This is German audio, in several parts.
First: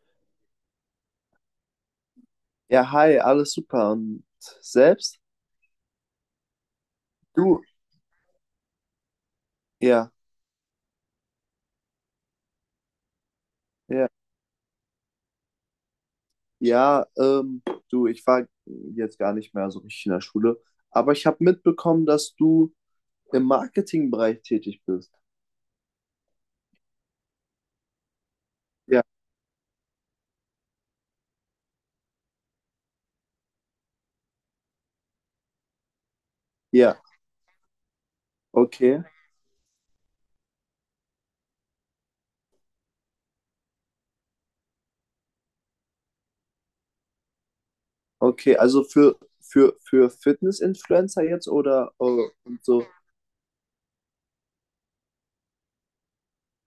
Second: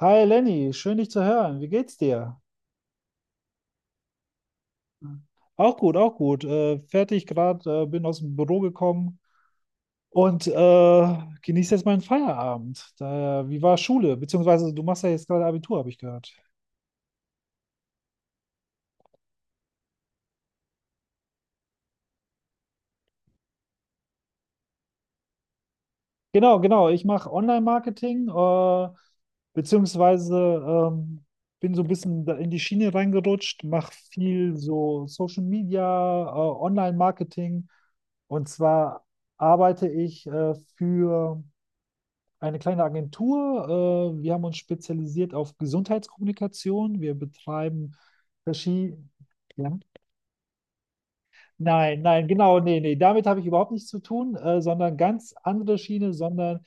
Hi Lenny, schön dich zu hören. Wie geht's dir? Ja, hi, alles super. Und selbst? Auch gut, auch gut. Fertig Du? gerade, bin aus dem Büro gekommen Ja, und genieße jetzt meinen Feierabend. Daher, wie war ja. Schule? Beziehungsweise du machst ja jetzt gerade Abitur, habe ich gehört. Ja, ähm, du, ich war jetzt gar nicht mehr so richtig in der Schule, aber ich habe mitbekommen, dass du im Marketingbereich tätig bist. Genau, genau. Ich mache Online-Marketing, Ja, beziehungsweise ähm, bin so ein bisschen da in die Schiene reingerutscht, mache viel so Social Media, ja, Online-Marketing. Und okay, zwar arbeite ich für eine kleine Agentur. Wir haben uns spezialisiert auf Gesundheitskommunikation. Wir betreiben okay. Also verschiedene. Ja? für Fitness-Influencer jetzt oder Nein, nein, genau, und nee, so? nee, damit habe ich überhaupt nichts zu tun, sondern ganz andere Schiene, sondern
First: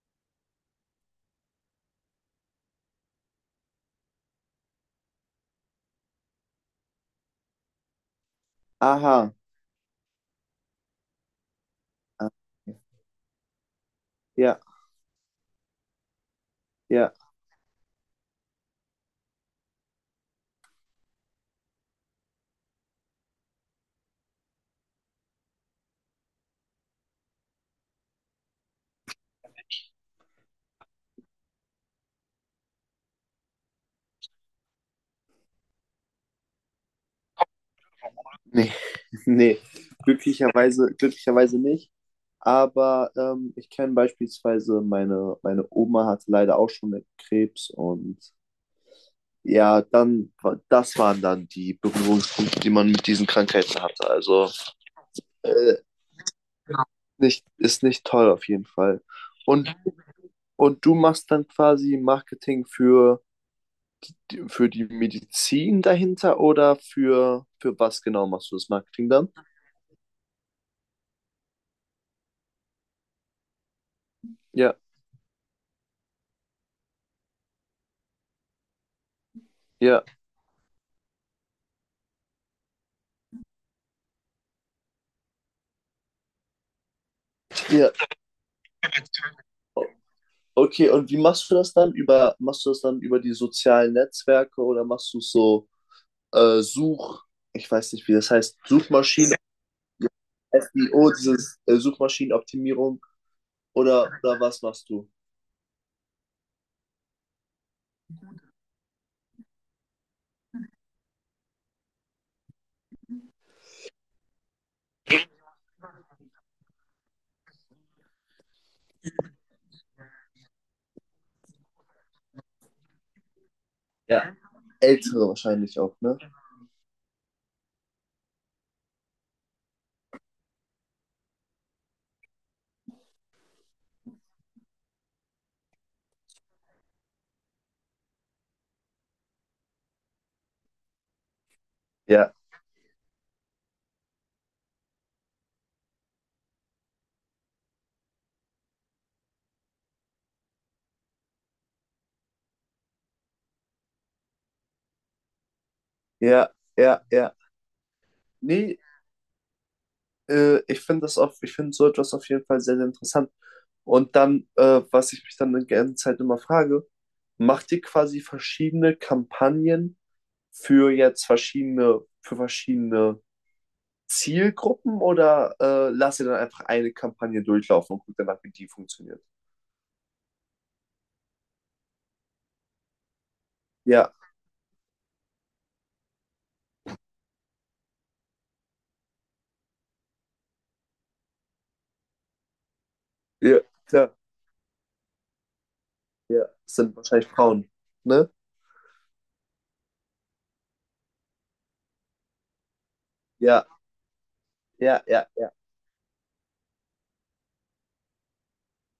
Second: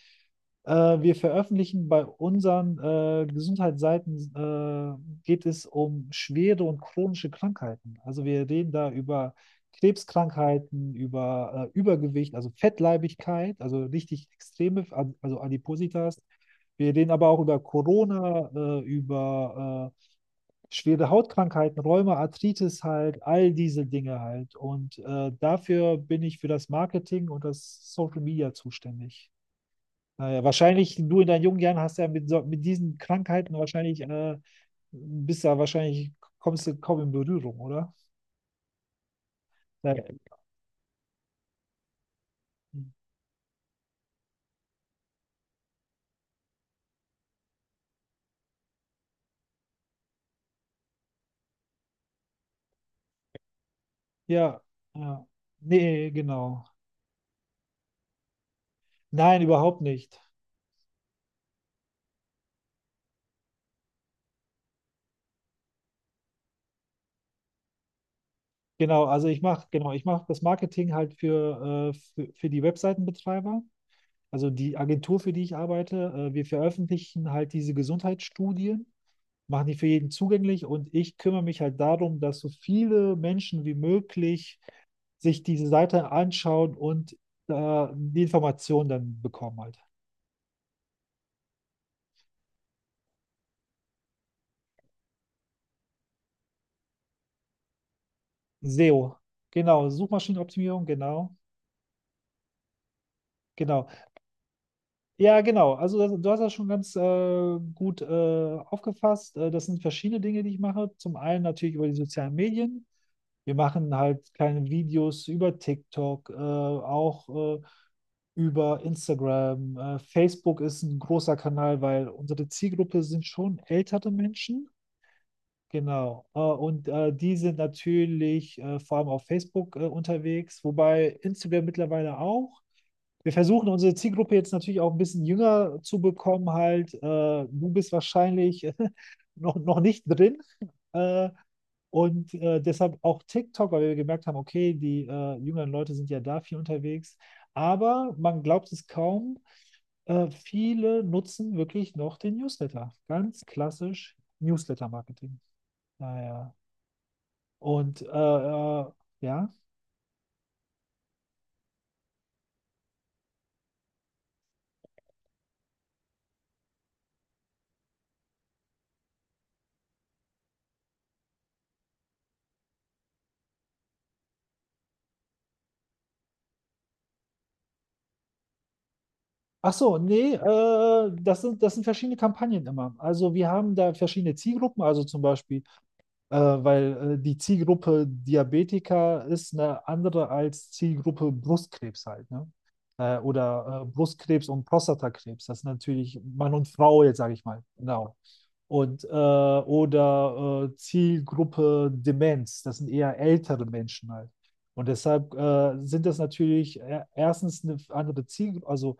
wir veröffentlichen bei unseren Gesundheitsseiten, geht es um schwere und chronische Krankheiten. Also wir reden da Aha, über Krebskrankheiten, über ah, Übergewicht, also okay. Fettleibigkeit, also richtig Ja, extreme, also Adipositas. Wir reden ja. aber auch über Corona, über schwere Hautkrankheiten, Rheuma, Arthritis halt, all diese Dinge halt. Und dafür bin ich für das Marketing und das Social Media zuständig. Naja, wahrscheinlich, du in deinen jungen Jahren hast ja mit, so, mit diesen Krankheiten wahrscheinlich, bist ja wahrscheinlich, kommst du kaum in Berührung, oder? Nee, nee, Ja, glücklicherweise, glücklicherweise nicht. Aber ich kenne beispielsweise meine Oma hatte leider auch schon Krebs und ja, dann, das waren dann die Berührungspunkte, die man mit diesen Krankheiten hatte. Also ja. Ja. äh, Nee, genau. nicht, ist nicht toll auf jeden Fall. Nein, Und, überhaupt nicht. und du machst dann quasi Marketing für, für die Medizin dahinter oder für was genau machst du das Genau, Marketing also dann? ich mache, genau, ich mache das Marketing halt für die Webseitenbetreiber, also Ja, die Agentur, für die ich arbeite. Wir veröffentlichen halt diese Gesundheitsstudien, machen die für ja, jeden zugänglich und ich kümmere mich halt darum, dass so viele Menschen wie möglich sich diese Seite anschauen und ja. die Informationen dann bekommen halt. Okay, und wie machst du das dann? Über, machst du das dann über die sozialen Netzwerke oder machst du es so Such, ich weiß nicht, wie das heißt, SEO, Suchmaschinen, genau, Suchmaschinenoptimierung, SEO, genau, dieses Suchmaschinenoptimierung genau. Oder was machst du? Ja, genau. Also das, du hast das schon ganz gut aufgefasst. Das sind verschiedene Dinge, die ich mache. Zum einen natürlich über die sozialen Medien. Wir machen halt kleine Videos über TikTok, auch äh, über Instagram. Facebook ist ein großer Kanal, weil unsere Zielgruppe sind schon ältere Ja. Menschen. Ältere wahrscheinlich auch, ne? Genau. Und die sind natürlich vor allem auf Facebook unterwegs, wobei Instagram mittlerweile auch wir versuchen unsere Zielgruppe jetzt natürlich auch ein bisschen jünger zu bekommen, halt. Du bist wahrscheinlich noch nicht drin. Äh, Ja, und deshalb auch TikTok, weil wir gemerkt haben, okay, die jüngeren Leute sind ja da viel unterwegs. Aber man glaubt es kaum, viele nutzen wirklich noch den Newsletter. Ganz klassisch Newsletter-Marketing. ja, Naja. ja, ja. Und Nee, ja. Ich finde das auf, ich finde so etwas auf jeden Fall sehr, sehr interessant. Und dann, was ich mich dann die ganze Zeit immer frage, macht ihr quasi verschiedene Kampagnen für jetzt verschiedene, für verschiedene Zielgruppen oder lasst ihr dann einfach eine Kampagne durchlaufen und guckt danach, wie die funktioniert? Ach so, nee, das sind verschiedene Kampagnen immer. Also wir haben da Ja, verschiedene Zielgruppen, also zum Beispiel äh, weil die Zielgruppe Diabetiker ist eine andere als Zielgruppe Brustkrebs halt, ne? Ja, Oder ja, Brustkrebs und Prostatakrebs. Das ist natürlich ja. Mann und Das sind Frau jetzt, wahrscheinlich sage ich mal. Frauen, Genau. ne? Und oder Zielgruppe Demenz. Das sind eher ältere Ja, Menschen halt. Und ja, ja, deshalb ja, sind das natürlich erstens eine andere Zielgruppe, also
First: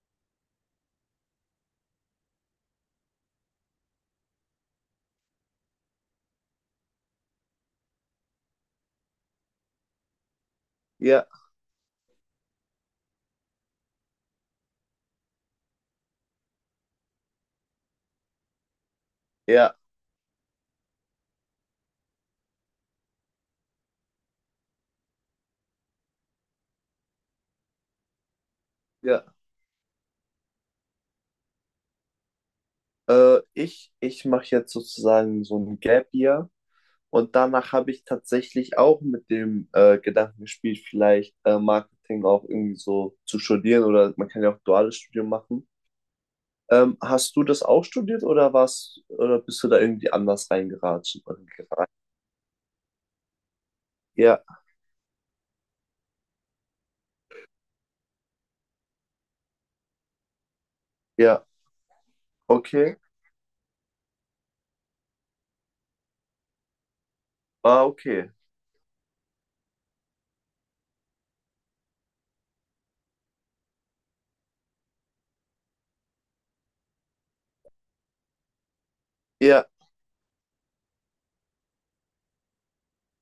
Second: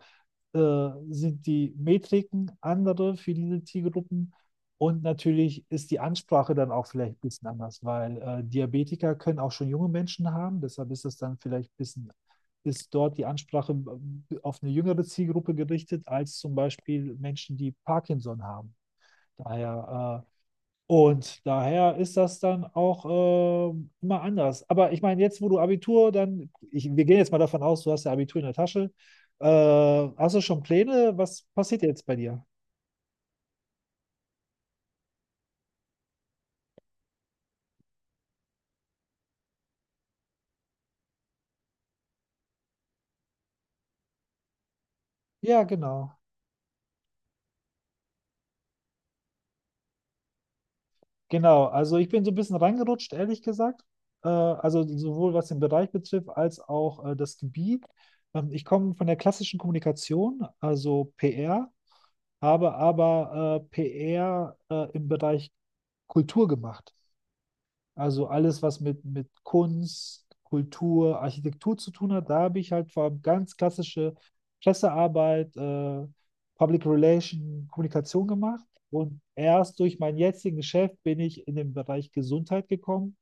sind die Metriken andere für diese Zielgruppen und natürlich ist die Ansprache dann auch vielleicht ein bisschen anders, weil Diabetiker können auch schon junge Menschen haben. Deshalb ist es ja, dann vielleicht ein bisschen, ist dort die Ansprache auf eine jüngere Zielgruppe gerichtet, als zum Beispiel Menschen, die Parkinson haben. ja, Daher, und daher ist das dann auch immer anders. Aber ich meine, jetzt, wo du Abitur dann, ich, wir gehen jetzt mal davon aus, du hast ja Abitur in der Tasche. ja. Äh, hast du schon Pläne? Was passiert jetzt bei dir? Ich ich mache jetzt sozusagen so ein Gap Year und danach habe ich tatsächlich auch mit dem Gedanken gespielt, vielleicht Marketing auch irgendwie so zu studieren, oder man kann ja auch duales Studium Ja, machen. genau. Hast du das auch studiert oder warst oder bist du da irgendwie anders reingeraten? Genau, also ich bin so ein bisschen reingerutscht, ehrlich gesagt. Ja, Also sowohl was den Bereich betrifft, als auch das Gebiet. Ich komme von der klassischen Kommunikation, also ja, PR, habe okay. aber PR im Bereich Kultur gemacht. Ah, Also okay. alles, was mit Kunst, Kultur, Architektur zu tun hat, da habe ich halt vor allem ganz klassische Pressearbeit, Public Relation, Kommunikation gemacht. Und Ja, erst durch mein jetziges Geschäft bin ich in den Bereich Gesundheit gekommen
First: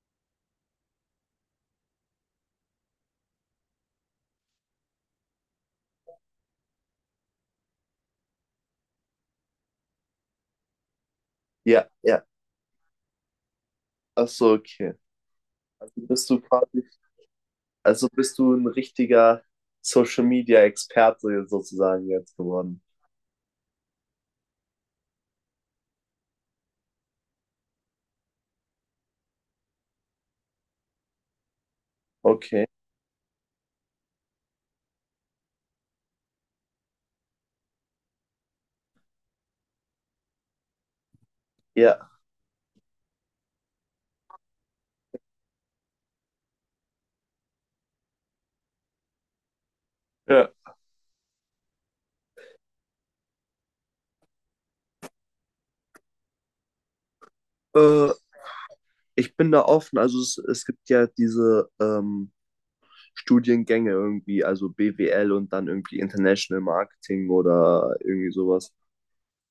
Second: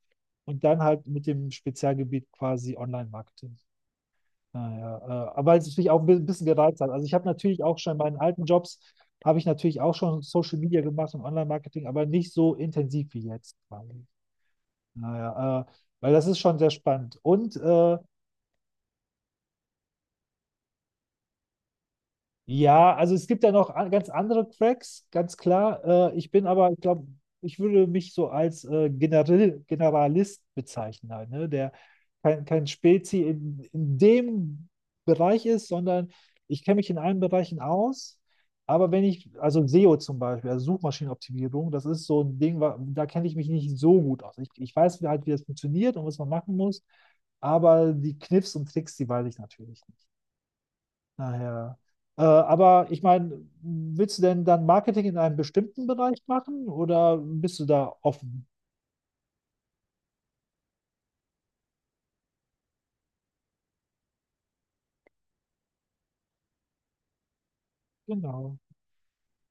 und dann halt mit dem Spezialgebiet quasi Online-Marketing. Naja, aber es ist mich auch ein bisschen gereizt hat. Also ich habe natürlich auch schon in meinen alten Jobs, habe ich natürlich auch schon Social Media gemacht und Online-Marketing, ja, aber ja. nicht so intensiv wie jetzt quasi. Ach so, okay. Naja, Also weil das bist ist du schon sehr quasi, spannend. Und also bist du ein richtiger Social Media Experte sozusagen jetzt geworden. ja, also es gibt ja noch an- ganz andere Cracks, ganz klar. Ich bin aber, ich glaube, ich würde mich so als Generalist bezeichnen, halt, ne? Der kein Okay. Spezi in dem Bereich ist, sondern ich kenne mich in allen Bereichen aus. Aber wenn ich, also SEO zum Beispiel, also Suchmaschinenoptimierung, das ist Ja. so ein Ding, da kenne ich mich nicht so gut aus. Ich weiß halt, wie das funktioniert und was man machen muss, aber die Kniffs und Tricks, die weiß ich natürlich nicht. Ja. Naja. Aber ich meine, willst du denn dann Marketing in einem bestimmten Bereich machen oder bist du da Äh, offen? Ich bin da offen. Also es gibt ja diese Studiengänge irgendwie, also BWL und dann irgendwie International Marketing oder irgendwie Genau. sowas.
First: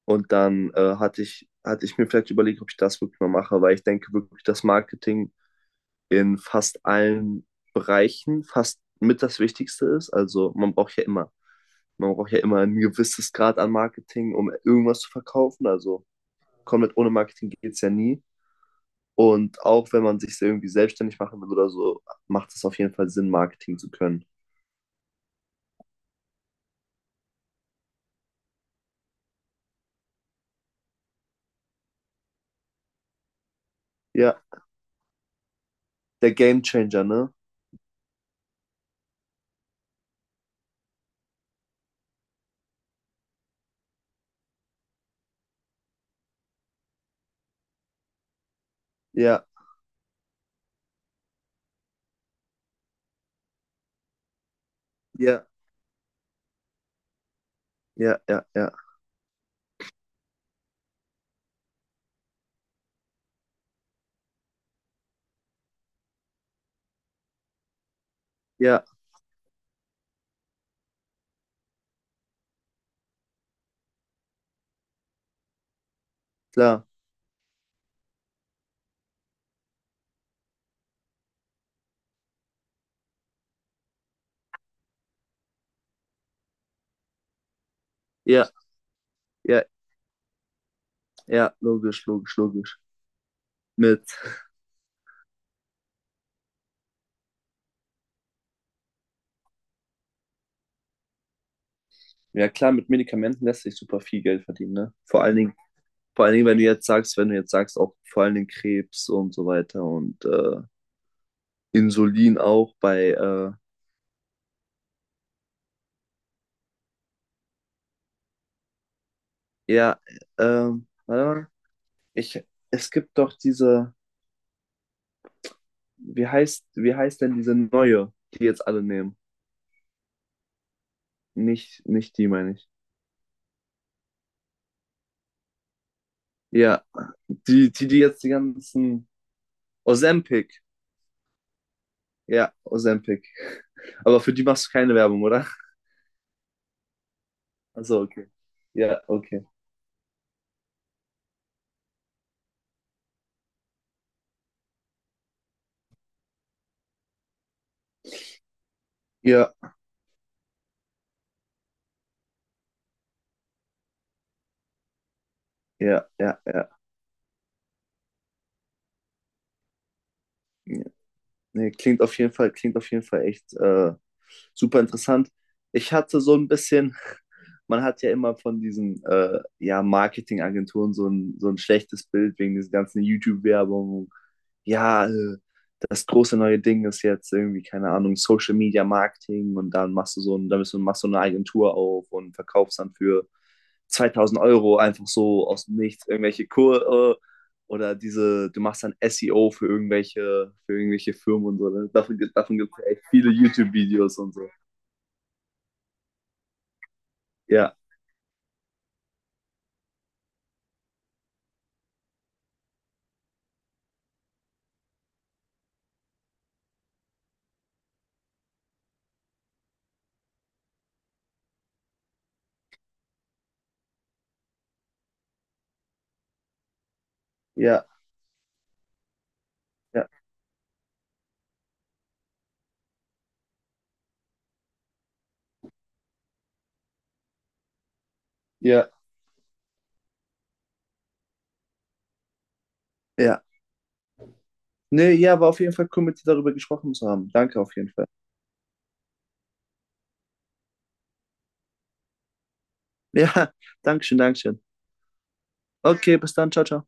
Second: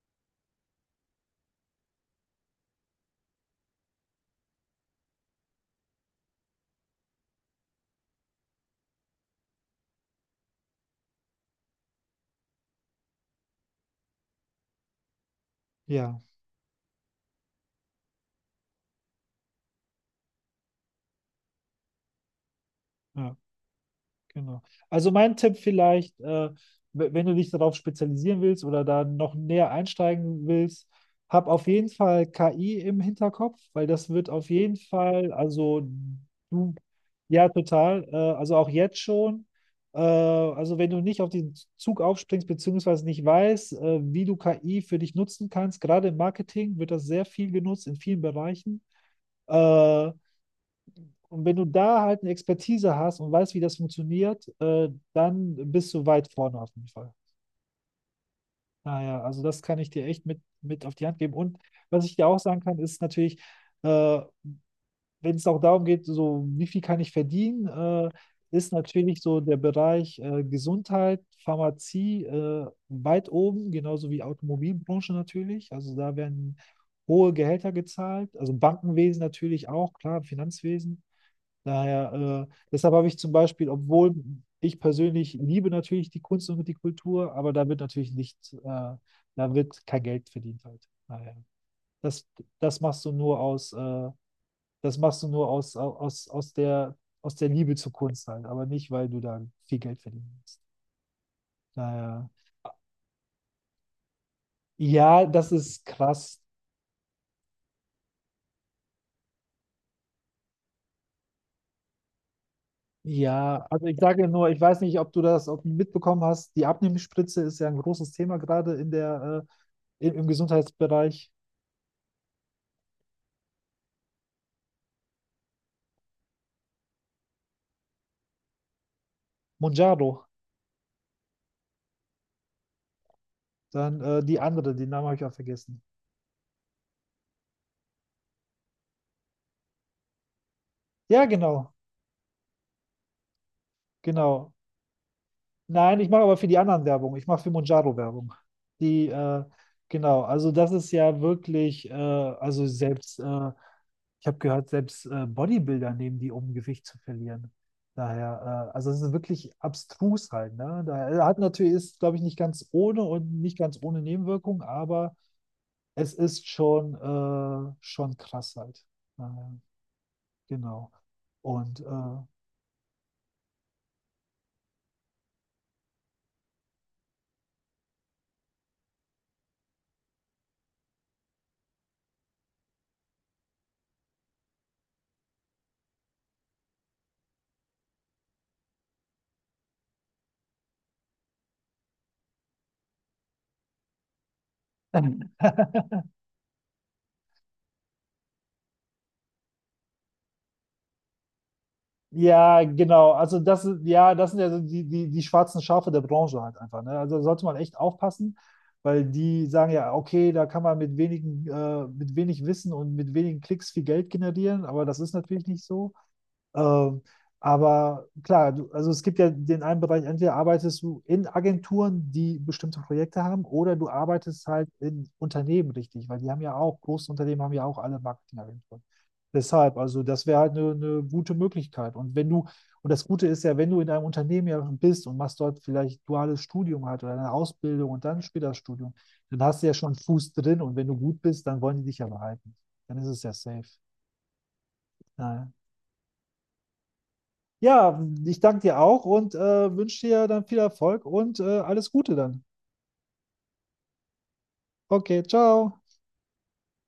Und dann hatte ich mir vielleicht überlegt, ob ich das wirklich mal mache, weil ich denke wirklich, dass Marketing in fast allen Bereichen fast mit das Wichtigste ist. Also man braucht ja immer ein gewisses Grad an Marketing, um irgendwas zu verkaufen. Also Ja. komplett ohne Marketing geht es ja nie. Und auch wenn man sich irgendwie selbstständig machen will oder so, macht es auf jeden Fall Sinn, Ja. Marketing zu können. Genau. Also mein Tipp vielleicht, wenn du dich darauf spezialisieren willst oder da noch näher einsteigen willst, hab auf jeden Fall KI im Hinterkopf, weil das wird Ja, auf jeden Fall, also der du, Gamechanger, ne? ja, total, also auch jetzt schon. Also wenn du nicht auf den Zug aufspringst, beziehungsweise nicht weißt, wie du KI für dich nutzen kannst, gerade im Marketing wird das sehr viel genutzt in vielen Bereichen. Ja, Äh, und wenn du da halt eine Expertise hast und weißt, wie das funktioniert, ja, dann bist du weit vorne auf jeden Fall. ja, ja, ja, Naja, also das kann ich dir echt mit auf die Hand geben. Und was ich dir auch sagen kann, ist natürlich, äh, wenn es auch darum geht, so wie viel kann ich verdienen, ist ja, natürlich so der Bereich Gesundheit, Pharmazie weit oben, genauso wie Automobilbranche natürlich. Also da werden klar, hohe Gehälter gezahlt, also Bankenwesen natürlich auch, klar, Finanzwesen. Daher, deshalb habe ich zum Beispiel, obwohl ich persönlich liebe natürlich die Kunst und die Kultur, aber da wird natürlich nicht, ja, da ja. wird kein Geld verdient halt. Daher, Ja, logisch, das, logisch, logisch. das machst du nur aus, Mit, das machst du nur aus, aus der Liebe zur Kunst halt, aber nicht, weil du da viel Geld verdienen willst. Daher, ja klar, mit Medikamenten lässt sich super viel Geld verdienen, ne? Vor ja, allen das Dingen, ist krass. Wenn du jetzt sagst, auch vor allen Dingen Krebs und so weiter und Insulin auch bei, Ja, also ich sage ja nur, ich weiß nicht, ob du das ob du mitbekommen hast. Die Abnehmspritze ist ja ein großes Thema gerade in der, ja, im warte Gesundheitsbereich. mal. Ich, es gibt doch diese, wie heißt denn diese neue, die jetzt alle nehmen? Monjaro. Nicht, nicht die, meine ich. Dann die andere, den Namen habe ich auch vergessen. Ja, die jetzt die ganzen, Ozempic. Ja, Ja, Ozempic. Aber für die genau. machst du keine Werbung, oder? Nein, ich mache aber für die anderen Werbung. Ich mache für Monjaro Also, okay. Werbung. Ja, Die, okay. genau, also das ist ja wirklich, also selbst, ich habe gehört, selbst Bodybuilder nehmen die, um Gewicht zu verlieren. Daher, also es ist wirklich Ja, abstrus halt, ne? Daher hat natürlich, ist, glaube ich, nicht ganz ohne und nicht ganz ohne Nebenwirkung, aber ja, es ja, ist ja. schon, schon krass halt. Daher. Ja. Genau. Nee, Und klingt auf jeden Fall echt super interessant. Ich hatte so ein bisschen. Man hat ja immer von diesen ja, Marketingagenturen so ein schlechtes Bild wegen dieser ganzen YouTube-Werbung. Ja, das große neue Ding ist jetzt irgendwie, keine Ahnung, Social Media Marketing, und dann machst du so ein, dann bist du, machst du eine Agentur auf und verkaufst dann für 2000€ einfach so aus dem Nichts irgendwelche Kurse oder diese, du machst dann SEO für für irgendwelche Firmen und so. Ne? Davon, davon ja, gibt es echt genau. viele Also das, ist- ja, YouTube-Videos das und sind ja so. so die schwarzen Schafe der Branche halt einfach. Ne? Also da sollte man Ja, echt aufpassen, weil die sagen ja, okay, da kann man mit wenigen, mit wenig Wissen und mit wenigen Klicks viel Geld generieren, aber das ist natürlich nicht so. Ähm, aber klar, du, also es gibt ja den einen Bereich, entweder arbeitest du in Agenturen, die bestimmte Projekte haben, oder du arbeitest halt in Unternehmen richtig, weil die haben ja auch, große Unternehmen haben ja auch ja, alle Marketingagenturen. Deshalb, also ja, das wäre halt eine gute Möglichkeit. Und wenn du, und das Gute ist ja, wenn du in einem Unternehmen ja bist und machst dort vielleicht duales Studium halt oder eine Ausbildung und dann später ja, Studium, dann hast du ja schon einen Fuß drin und wenn du gut bist, dann wollen die dich ja behalten. Dann ist es ja ja. safe. Nee, ja, Naja. war auf jeden Fall cool, mit dir darüber gesprochen zu haben. Danke auf Ja, jeden Fall. Ja, ich danke dir auch und wünsche dir dann viel Erfolg und alles Gute dann. Ja, Dankeschön, Dankeschön. Okay, ciao. Okay, bis dann, ciao, ciao.